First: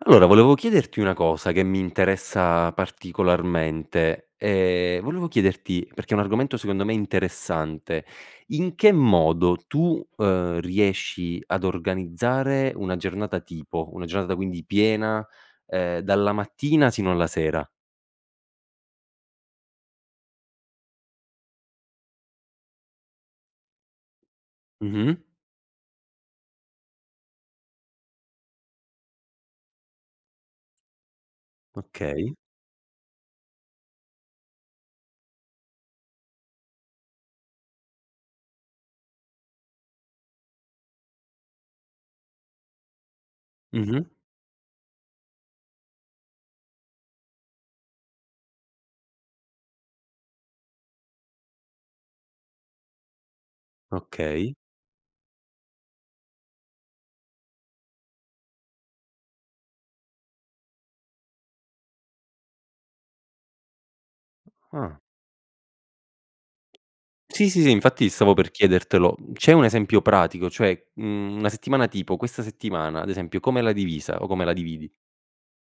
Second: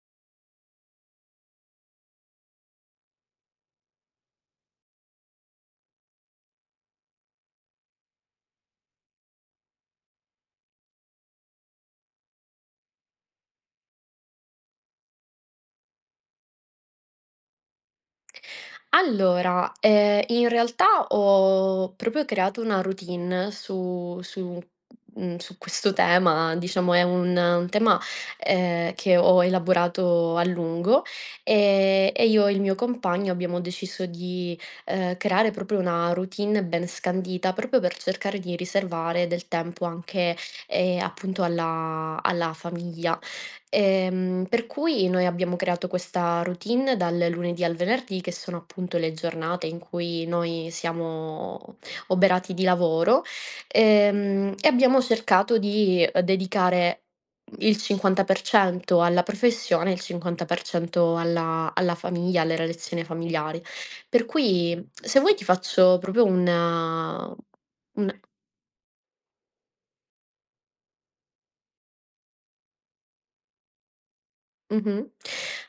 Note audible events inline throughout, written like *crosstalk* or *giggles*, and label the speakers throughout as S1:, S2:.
S1: Allora volevo chiederti una cosa, che mi interessa particolarmente. Ehm, volevo chiederti perché è un argomento secondo me interessante: in che modo tu, uhm, riesci ad organizzare una giornata tipo? Una giornata quindi piena, ehm, dalla mattina sino alla sera?
S2: Allora, ehm, in realtà ho proprio creato una routine su su,
S1: Mh-mh.
S2: mhmm, su questo tema, diciamo è un un tema, ehm, che ho elaborato a lungo, ehm, e
S1: Okay.
S2: io e il mio compagno abbiamo deciso di, ehm, creare proprio una routine ben scandita, proprio per cercare di riservare del tempo anche, ehm, appunto alla alla famiglia.
S1: Mh-mh.
S2: Ehm, per cui noi abbiamo creato questa routine dal lunedì al venerdì che sono, appunto, le giornate in cui noi siamo oberati di lavoro e, mhmm,
S1: Okay.
S2: e abbiamo cercato di, ehm, dedicare il 50% alla professione e il 50% alla alla famiglia, alle relazione familiare; per cui,
S1: Ah.
S2: se vuoi ti faccio proprio un mhmm,
S1: Sì, sì, sì infatti
S2: un
S1: stavo per chiedertelo. C'è un esempio pratico? Cioè, mhmm, una settimana tipo: questa settimana, ad esempio, come l'hai divisa o come la dividi?
S2: Mh-mh.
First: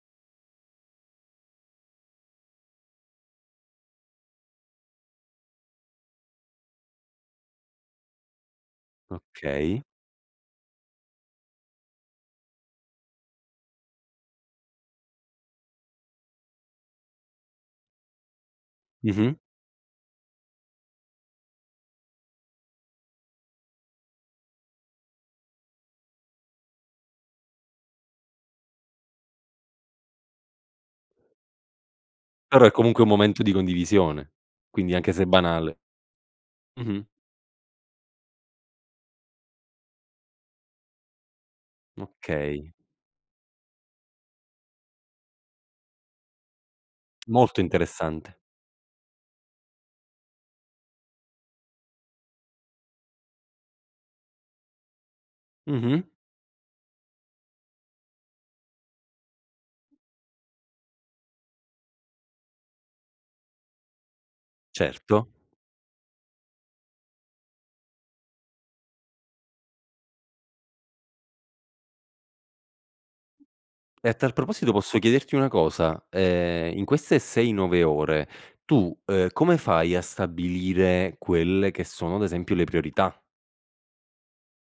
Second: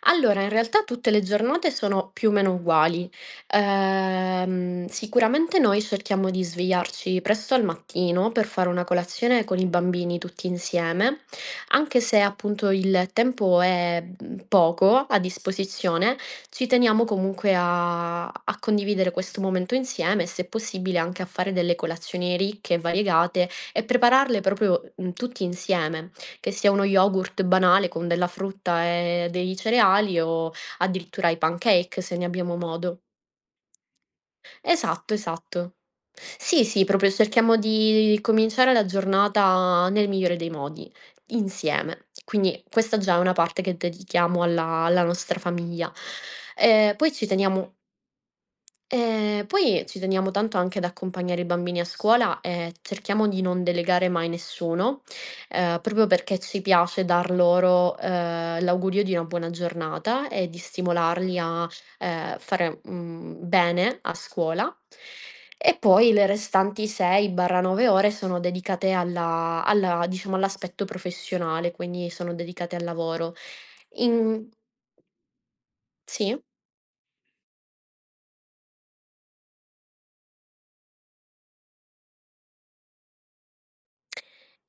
S2: Allora, in realtà tutte le giornate sono, più o meno, uguali. Ehm, sicuramente noi cerchiamo di svegliarci presto al mattino per fare una colazione con i
S1: Okay.
S2: bambini, tutti insieme; anche se, appunto, il tempo è poco a disposizione, ci teniamo, comunque, a a condividere
S1: Mh-mh.
S2: questo momento insieme, e se è possibile anche a fare delle colazioni ricche e variegate e prepararle proprio, mhmm, tutti insieme, che sia uno yogurt banale con della frutta e dei cereali, o addirittura i pancakes, se ne abbiamo
S1: Però è
S2: modo.
S1: comunque un momento di condivisione. Quindi, anche
S2: Esatto,
S1: se è
S2: esatto.
S1: banale.
S2: Sì, sì,
S1: Mh-mh.
S2: proprio cerchiamo di cominciare la giornata nel migliore dei modi, insieme. Quindi,
S1: Okay.
S2: questa già è una parte che dedichiamo alla alla nostra famiglia. Ehm, poi ci
S1: Molto
S2: teniamo
S1: interessante.
S2: ehm, poi ci teniamo tanto anche ad accompagnare i bambini a scuola, e cerchiamo di non delegare mai nessuno, ehm,
S1: Mh-mh.
S2: proprio perché ci piace dar loro, ehm, l'augurio di una buona giornata e di stimolarli a, ehm, fare, mhmm, bene a scuola;
S1: Certo.
S2: e poi le restanti 6/9 ore sono dedicate alla alla, diciamo, all'aspetto professionale, quindi sono dedicate al lavoro.
S1: E a tal
S2: In
S1: proposito, posso chiederti una cosa?
S2: Sì?
S1: Ehm, in queste 6, 9 ore, tu come fai a stabilire quelle che sono, ad esempio, le priorità?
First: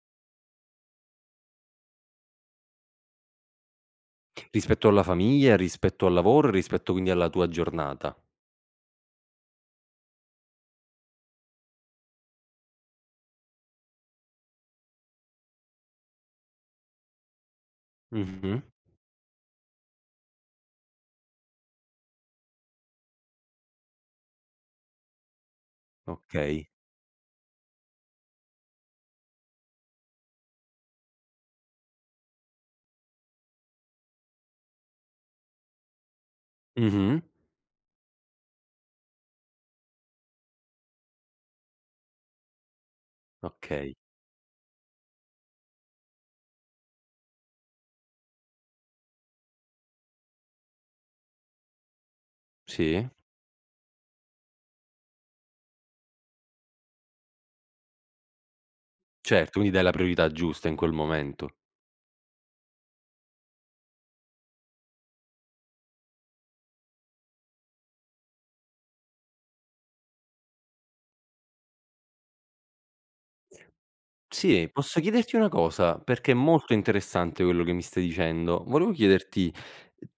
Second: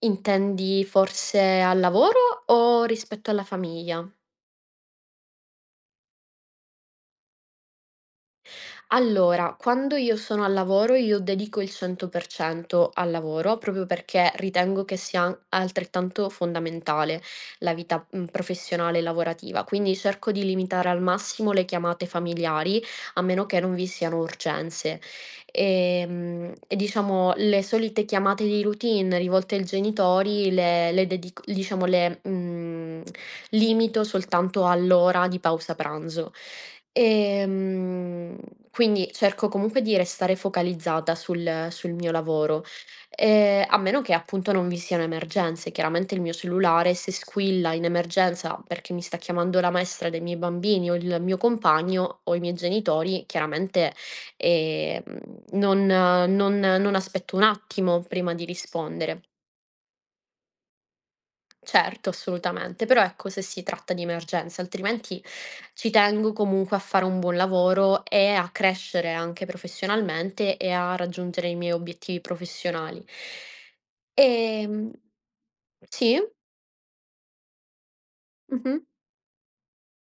S2: Intendi, forse, al lavoro? O rispetto alla famiglia?
S1: Rispetto alla famiglia, rispetto al lavoro, rispetto quindi alla tua giornata.
S2: Allora, quando io sono al lavoro io dedico il 100% al lavoro, proprio perché ritengo che sia an altrettanto fondamentale la vita, mhmm,
S1: Mh-mh.
S2: professionale e lavorativa. Quindi cerco di limitare al massimo le chiamate familiari, a meno che non vi siano urgenze. Ehm,
S1: Okay.
S2: e diciamo, le solite chiamate di routine rivolte al genitori le le dedic diciamo le, mhmm, limito soltanto all'ora di pausa pranzo.
S1: Mh-mh.
S2: Ehm, quindi cerco comunque di restare focalizzata sul sul mio lavoro, ehm, a
S1: Okay.
S2: meno che, appunto, non vi siano emergenze; chiaramente il mio cellulare se squilla in emergenza, perché mi sta chiamando la maestra dei miei bambini, o il mio compagno, o i miei
S1: Sì.
S2: genitori, chiaramente, ehm, non non non aspetto un attimo prima di rispondere.
S1: Certo, quindi dai la priorità giusta in quel momento.
S2: Certo, assolutamente. Però, ecco, se si tratta di emergenze; altrimenti ci tengo, comunque, a fare un buon lavoro e a crescere anche professionalmente e a raggiungere i miei obiettivi professionali.
S1: Sì.
S2: Ehm
S1: Posso chiederti una cosa?
S2: sì?
S1: Perché è molto interessante quello che mi stai dicendo.
S2: Mh-mh.
S1: Volevo chiederti:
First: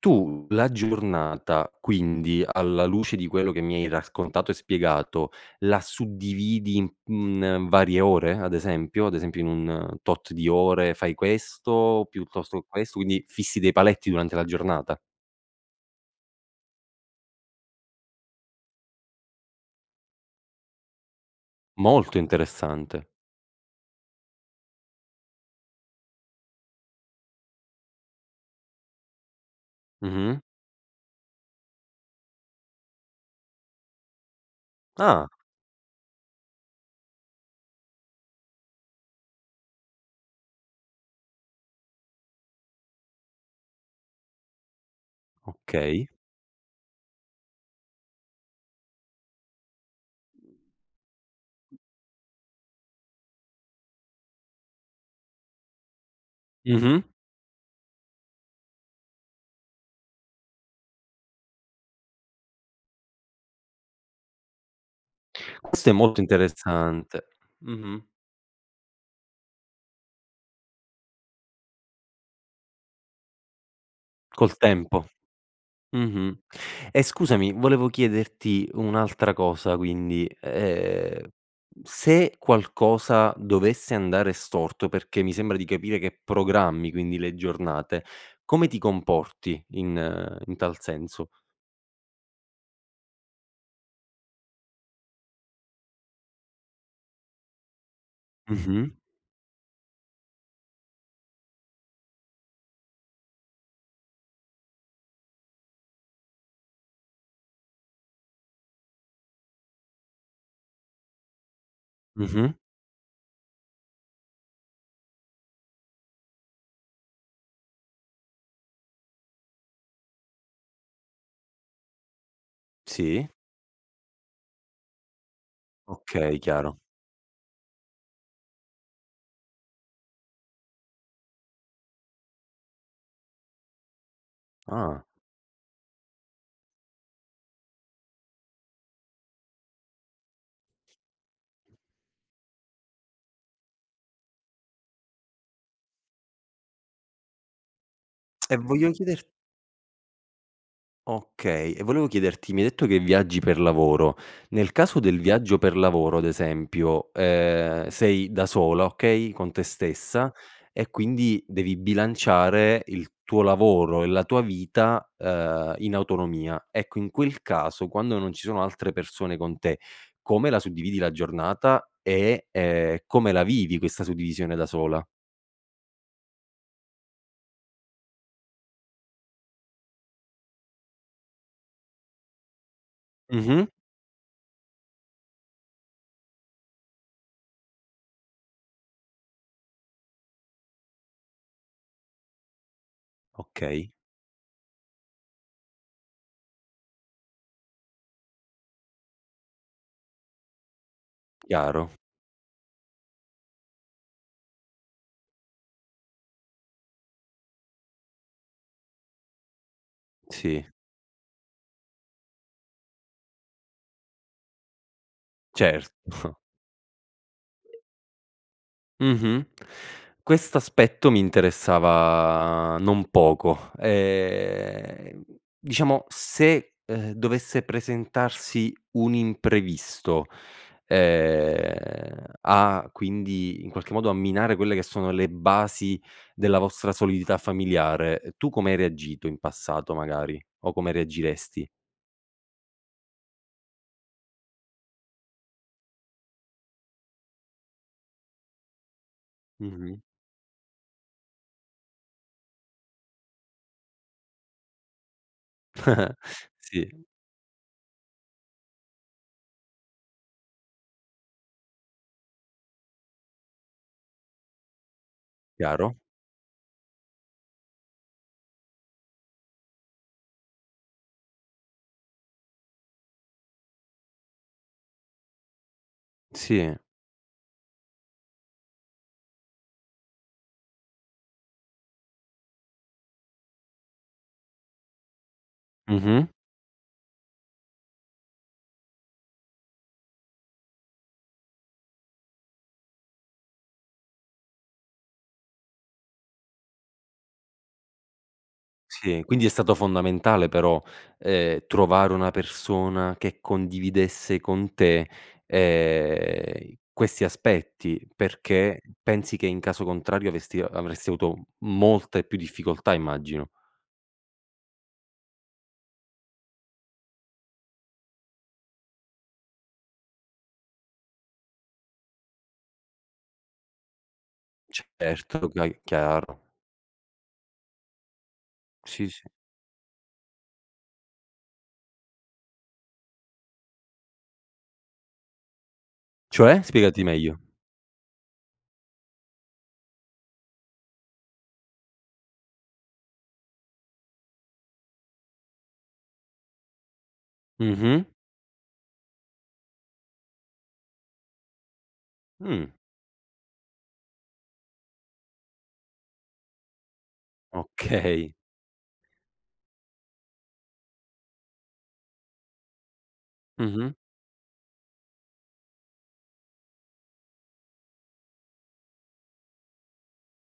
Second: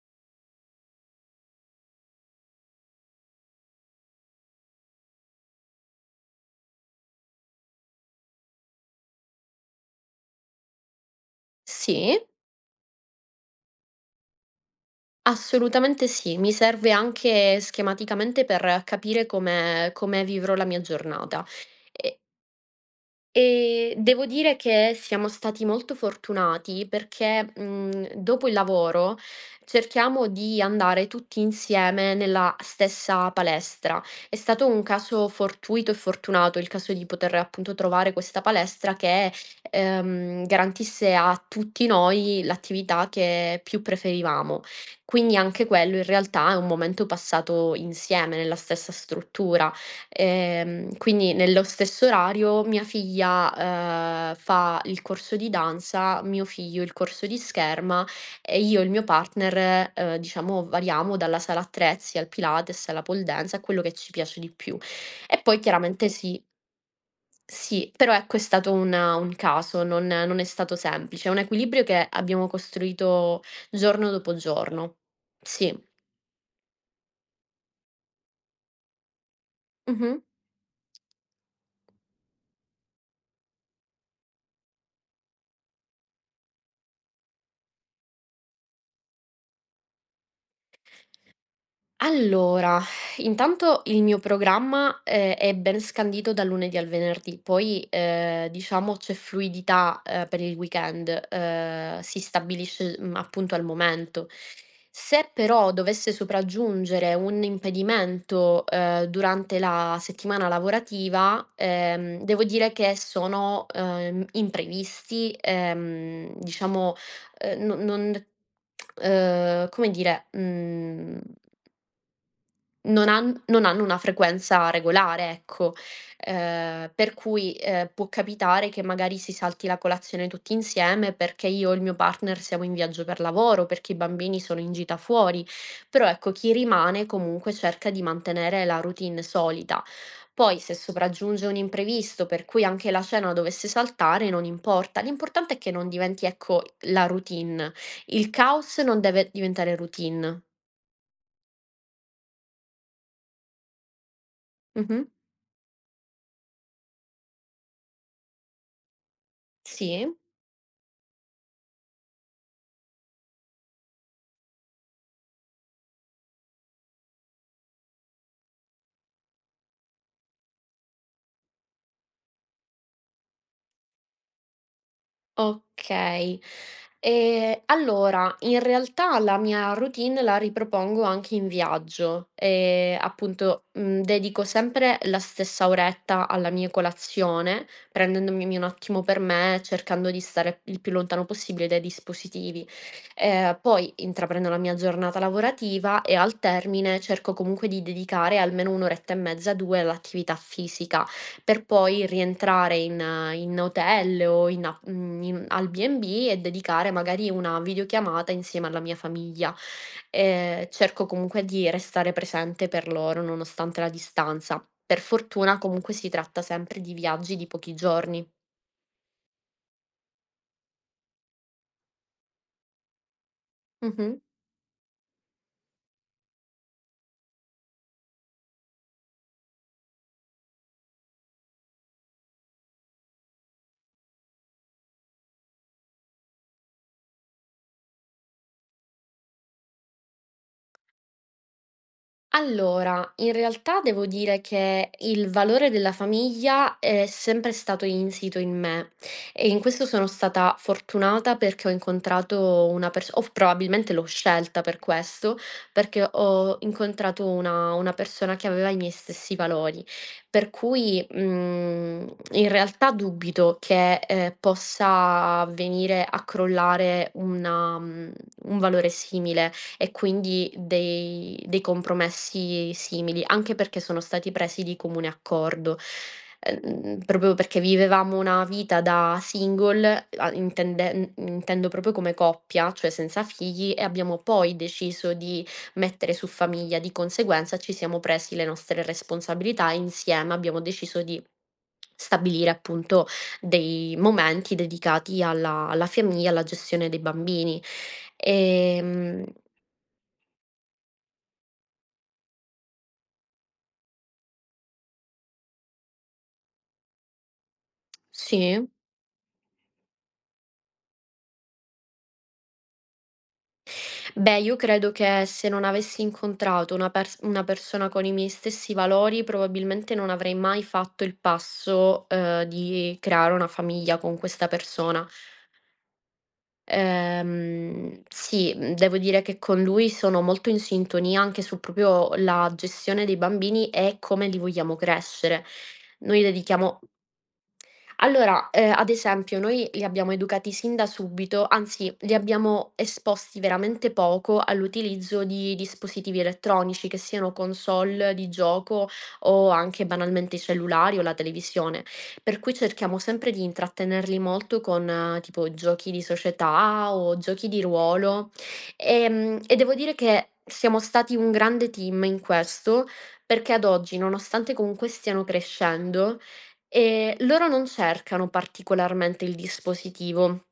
S1: tu la giornata, quindi, alla luce di quello che mi hai raccontato e spiegato, la suddividi, mhmm, in varie ore ad esempio? Ad esempio in un tot di ore fai questo,
S2: Sì.
S1: piuttosto che questo, quindi fissi dei paletti durante la giornata?
S2: Assolutamente sì. Mi serve anche schematicamente per capire come come vivrò la mia giornata.
S1: Molto
S2: E
S1: interessante.
S2: e devo dire che siamo stati molto fortunati perché, mhmm, dopo il lavoro cerchiamo
S1: Mh-mh.
S2: di andare tutti insieme nella stessa palestra. È stato un caso
S1: Ah.
S2: fortuito e fortunato il caso di poter, appunto, trovare questa palestra che, ehm, garantisse a tutti noi l'attività che più preferivamo. Quindi, anche quello in
S1: Okay.
S2: realtà è un momento passato insieme nella stessa struttura. Ehm, quindi nello stesso orario mia figlia, dhm, fa il corso di danza, mio figlio il
S1: Mh-mh.
S2: corso di scherma, e io e il mio partner, ehm, diciamo variamo dalla sala attrezzi al pilates, alla pole dance, a quello che ci piace di più. E poi
S1: Questo è
S2: chiaramente
S1: molto
S2: si
S1: interessante.
S2: Sì.
S1: Mh-mh.
S2: Però, ecco, è stato un un caso, non non è stato semplice; è un equilibrio che abbiamo costruito giorno dopo
S1: Col
S2: giorno.
S1: tempo.
S2: Sì.
S1: Mh-mh. E scusami volevo chiederti un'altra cosa;
S2: Mh-mh.
S1: quindi, ehm, se qualcosa dovesse andare storto, perché mi sembra di capire che programmi, quindi, le giornate, come ti comporti in in tal senso?
S2: Allora, *exhales* intanto il mio programma, ehm, è ben scandito dal lunedì al venerdì poi, ehm,
S1: Mh-mh.
S2: diciamo c'è fluidità, ehm, per il weekend, ehm, si stabilisce, mhmm, appunto al momento. Se però dovesse sopraggiungere un impedimento, ehm, durante la settimana lavorativa, ehm, devo
S1: Mh-mh.
S2: dire che sono, ehm, imprevisti, ehm, diciamo, ehm, no non ehm, come dire, mhmm non
S1: Sì.
S2: han non hanno una frequenza regolare, ecco.
S1: Okay, chiaro.
S2: Ehm, per cui, ehm, può capitare che magari si salti la colazione tutti insieme perché io o il mio partner siamo in viaggio per lavoro, o perché i bambini sono in gita
S1: Ah.
S2: fuori. Però, ecco, chi rimane, comunque, cerca di mantenere la routine solita. Poi, se sopraggiunge un imprevisto per cui anche la cena dovesse saltare non importa; l'importante è che non diventi, ecco, la routine. Il
S1: E
S2: caos
S1: voglio
S2: non
S1: chieder
S2: deve diventare routine.
S1: Okay, e volevo chiederti: mi hai detto che viaggi per lavoro, nel caso
S2: Mh-mh.
S1: del viaggio per lavoro, ad esempio, ehm, sei da sola, okay, con te
S2: Sì.
S1: stessa e quindi devi bilanciare il tuo lavoro e la tua vita, uhm, in autonomia. Ecco, in quel caso quando non ci sono altre persone con te, come la suddividi la giornata e, ehm, come la vivi questa suddivisione da sola?
S2: Okay. Ehm, allora in realtà la mia routine la ripropongo anche in viaggio. Ehm, appunto,
S1: Mh-mh.
S2: mhmm, dedico sempre la stessa oretta alla mia colazione, prendendomi un attimo per me, e cercando di stare il più lontano possibile dai dispositivi. Ehm,
S1: Okay.
S2: poi intraprendo la mia giornata lavorativa, e al termine cerco comunque di dedicare almeno 1 oretta e mezza, 2 all'attività fisica, per
S1: Chiaro.
S2: poi rientrare in in hotel, o in a mhmm, in al B&B e dedicare, magari, una videochiamata insieme alla mia famiglia. Ehm,
S1: Sì.
S2: cerco comunque di restare presente per loro nonostante la distanza. Per fortuna, comunque, si
S1: Certo.
S2: tratta sempre di viaggi di pochi giorni.
S1: Mh-mh. Questo aspetto mi interessava non poco.
S2: Mh-mh.
S1: Ehm, diciamo se, ehm, dovesse presentarsi un imprevisto, ehm, a quindi in qualche modo a minare quelle che sono le basi della vostra solidità familiare, tu come hai reagito in passato magari? O come reagiresti?
S2: Allora, in realtà devo dire che il valore della famiglia è sempre stato insito in me, e in questo
S1: Mh-mh.
S2: sono stata fortunata perché ho incontrato una perso o probabilmente l'ho scelta per questo, perché
S1: *chuckles*
S2: ho
S1: Sì.
S2: incontrato una una persona che aveva i miei stessi valori. Per cui, mhmm, in realtà dubito che, ehm, possa
S1: Chiaro.
S2: venire a crollare una, mhmm, un valore simile e quindi dei dei compromessi simili, anche perché sono stati presi di comune accordo,
S1: Sì.
S2: ehm, proprio perché vivevamo una vita da single e a intenden uhm, intendendo proprio come coppia, cioè senza figli e abbiamo poi deciso di mettere su
S1: Mh-mh.
S2: famiglia. Di conseguenza ci siamo presi le nostre responsabilità insieme, abbiamo deciso di *smacks lips* stabilire appunto dei momenti dedicati alla alla famiglia, alla gestione dei bambini.
S1: Sì.
S2: Ehm
S1: Quindi è stato fondamentale però, ehm, trovare una persona che condividesse con te, ehm, questi aspetti,
S2: Sì.
S1: perché pensi che in caso contrario avesti avresti avuto molte più difficoltà immagino.
S2: Beh, io credo che se non avessi incontrato una perso una persona con i miei stessi valori probabilmente non avrei mai fatto il passo, ehm, di creare una famiglia con questa persona.
S1: Certo. Okay, chiaro.
S2: Ehm, sì. Mhmm, devo
S1: Sì, sì.
S2: dire che con lui sono molto in sintonia, anche su proprio la gestione dei bambini e come li vogliamo crescere. Noi
S1: Cioè?
S2: dedichiamo
S1: Spiegati meglio.
S2: Allora, ehm, ad esempio noi li abbiamo educati sin da subito anzi li abbiamo esposti veramente poco all'utilizzo di dispositivi elettronici, che siano
S1: Mh-mh.
S2: console di gioco o anche banalmente cellulari o la televisione. Per cui
S1: Mh.
S2: cerchiamo sempre di intrattenerli molto con tipo giochi di società, o giochi di ruolo.
S1: Okay.
S2: Ehm, e devo dire che siamo stati un grande team in questo, perché ad
S1: Mh-mh.
S2: oggi, nonostante comunque stiano crescendo, ehm, loro non cercano particolarmente il dispositivo.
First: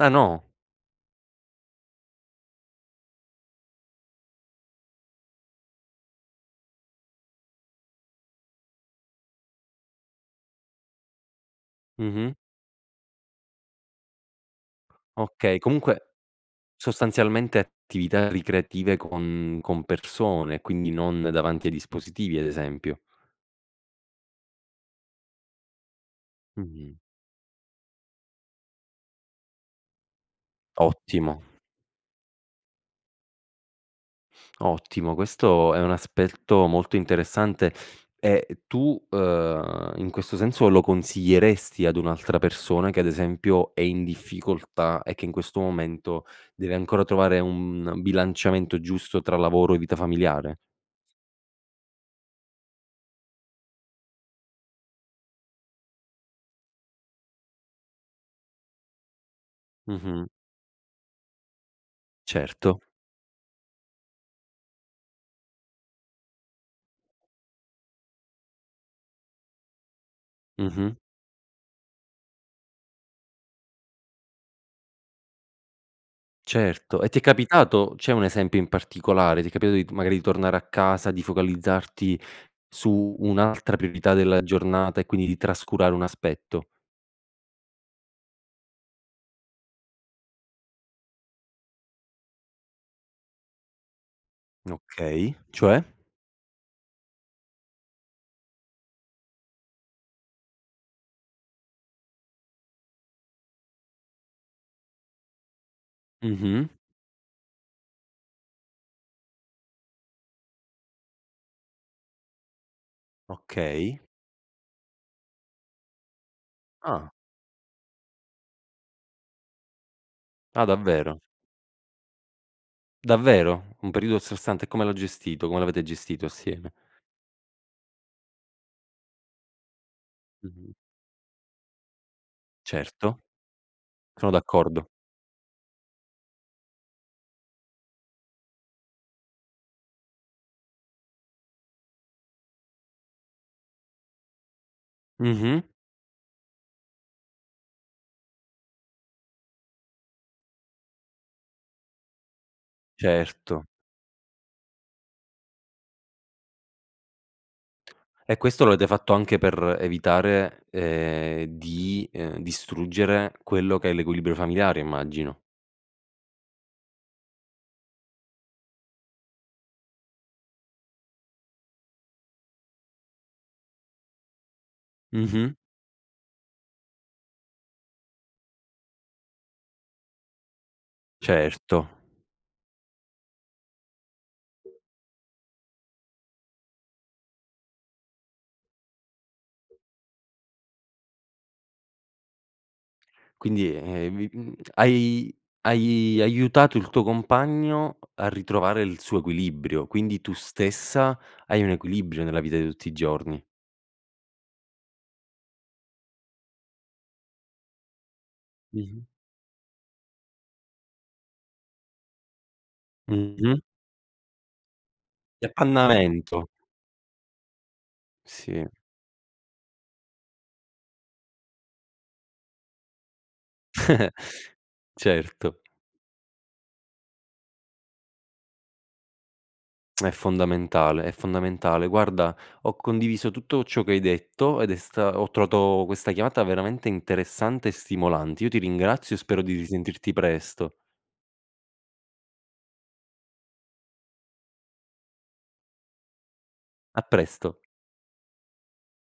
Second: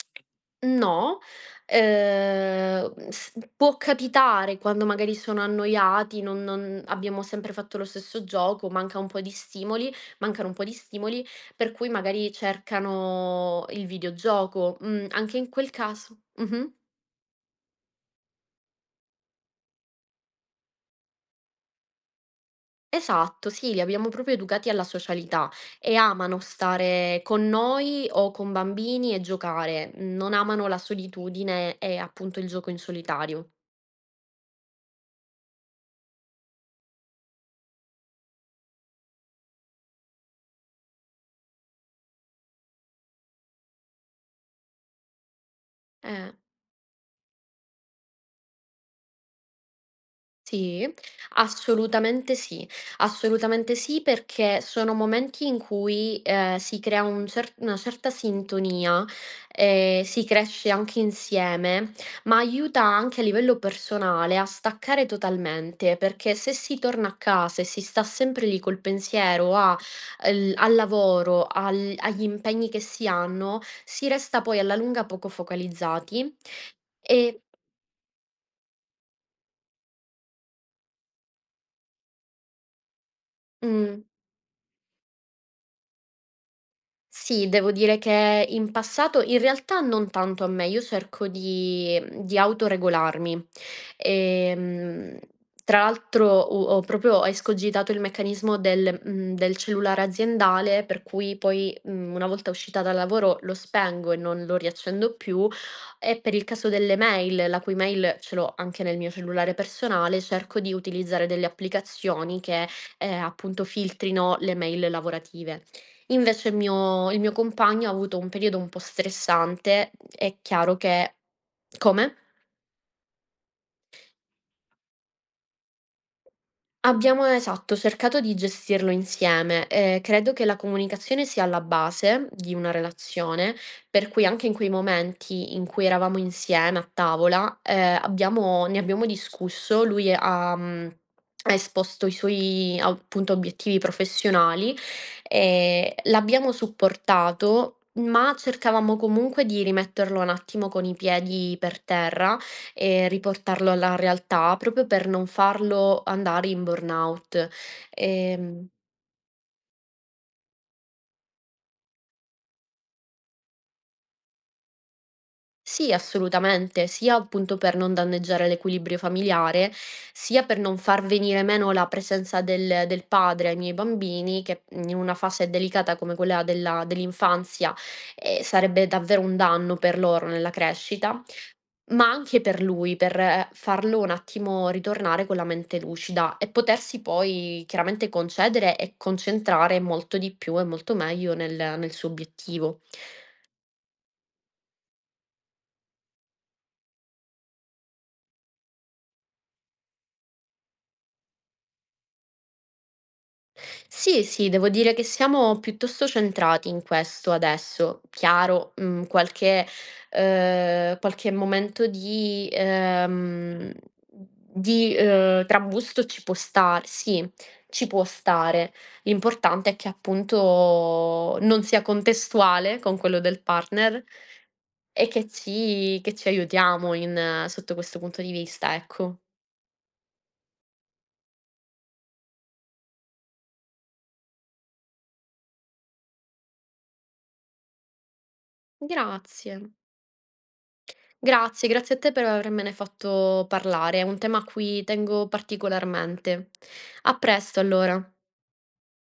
S1: Ah no?
S2: No. Ehm, uhm, s può capitare quando magari sono annoiati, non non abbiamo sempre fatto lo stesso gioco, manca un po' di stimoli mancano un po' di stimoli, per cui
S1: Mh-mh.
S2: magari cercano il videogioco. Mhmm, anche in
S1: Okay,
S2: quel
S1: comunque
S2: caso mh-mh.
S1: sostanzialmente attività ricreative, con con persone quindi non davanti ai dispositivi ad esempio.
S2: Esatto, sì. Li abbiamo proprio educati alla socialità, e amano
S1: Mh.
S2: stare con noi o con bambini, e giocare. Non amano la
S1: Ottimo.
S2: solitudine e appunto il gioco in solitario.
S1: *sniffs* Ottimo. Questo è un aspetto molto interessante; e e tu, ehm, in questo senso lo consiglieresti ad un'altra persona che ad esempio è in difficoltà e che in questo momento
S2: Eh.
S1: deve ancora trovare un un bilanciamento giusto tra lavoro e vita familiare?
S2: Sì. Assolutamente sì. Assolutamente sì, perché sono momenti in cui, ehm, si crea un cert una certa sintonia e si
S1: Mh-mh.
S2: cresce anche insieme, ma
S1: Certo.
S2: aiuta anche a livello personale, a staccare totalmente perché se si torna a casa e si sta sempre lì col pensiero, a al al
S1: Mh-mh.
S2: lavoro, al agli impegni che si hanno, si resta poi alla lunga poco focalizzati,
S1: Certo, e ti è
S2: e
S1: capitato? C'è un esempio in particolare? Ti è capitato di magari di tornare a casa, di focalizzarti su un'altra
S2: Mh.
S1: priorità della giornata, e quindi di trascurare un aspetto?
S2: Sì, devo dire che in passato in realtà non tanto a me, io cerco di, mhmm di autoregolarmi. Ehm,
S1: Okay,
S2: tra
S1: cioè?
S2: l'altro, uhm, ho proprio escogitato il meccanismo del, mhmm del cellulare aziendale per cui poi, mhmm, una volta uscita dal lavoro, lo spengo e non lo riaccendo più; e per il
S1: Mh-mh.
S2: caso delle mail, la cui mail ce l'ho anche nel mio cellulare personale, cerco di utilizzare delle applicazioni che, ehm, appunto
S1: Okay.
S2: filtrino le mail lavorative. Invece il
S1: Ah.
S2: mio il mio compagno, ha avuto un periodo un po' stressante; mhmm, è
S1: Ah
S2: chiaro che
S1: davvero?
S2: come?
S1: Davvero? Un periodo stressante, come l'ho gestito come l'avete gestito assieme?
S2: Abbiamo, esatto, cercato di gestirlo insieme. Ehm, credo che la
S1: Mh-mh.
S2: comunicazione sia alla base di una
S1: Certo.
S2: relazione, per cui
S1: Sono
S2: anche in quei
S1: d'accordo.
S2: momenti in cui eravamo insieme a tavola, ehm, abbiamo ne abbiamo discusso. Lui ha, mhmm, esposto i suoi appunto obiettivi professionali,
S1: Mh-mh.
S2: ehm, l'abbiamo supportato, ma cercavamo comunque di rimetterlo un attimo con i piedi per terra e
S1: Certo.
S2: riportarlo alla realtà proprio per non farlo andare in burnout.
S1: E questo
S2: Ehm
S1: lo avete fatto anche per evitare, ehm, di, ehm, distruggere quello che è l'equilibrio familiare immagino.
S2: Sì assolutamente, sia appunto per non danneggiare l'equilibrio familiare, sia per non far venire meno la presenza del del padre ai miei bambini che, mhmm, in una fase
S1: Mh-mh.
S2: delicata come quella della dell'infanzia, ehm, sarebbe davvero un danno per loro nella crescita;
S1: Certo.
S2: ma anche per lui, per farlo un attimo ritornare con la mente lucida e potersi poi chiaramente concedere e concentrare molto di più e molto meglio nel nel suo obiettivo.
S1: Quindi ,ehm, vi, uhm, hai hai aiutato il tuo compagno a ritrovare il suo equilibrio. Quindi tu stessa hai un equilibrio nella vita di tutti i giorni.
S2: Sì, sì, devo dire che siamo piuttosto centrati in questo adesso. Chiaro, mhmm,
S1: Mh-mh.
S2: qualche, ehm qualche momento di
S1: Mh-mh.
S2: ,ehm di,
S1: Di
S2: ehm, trambusto ci può
S1: appannamento.
S2: star sì, ci può
S1: Sì.
S2: stare. L'importante è che appunto non sia contestuale con quello del partner
S1: *giggles*
S2: e che
S1: Certo.
S2: ci che ci aiutiamo in sotto questo punto di vista, ecco.
S1: È fondamentale, è fondamentale. Guarda, ho condiviso tutto ciò che hai detto, ed è sta ho trovato questa chiamata veramente interessante e stimolante. Io ti ringrazio e spero di
S2: Grazie.
S1: risentirti presto.
S2: Grazie, grazie a te, per avermene fatto parlare. È un tema a cui tengo particolarmente.
S1: A
S2: A
S1: presto.
S2: presto allora.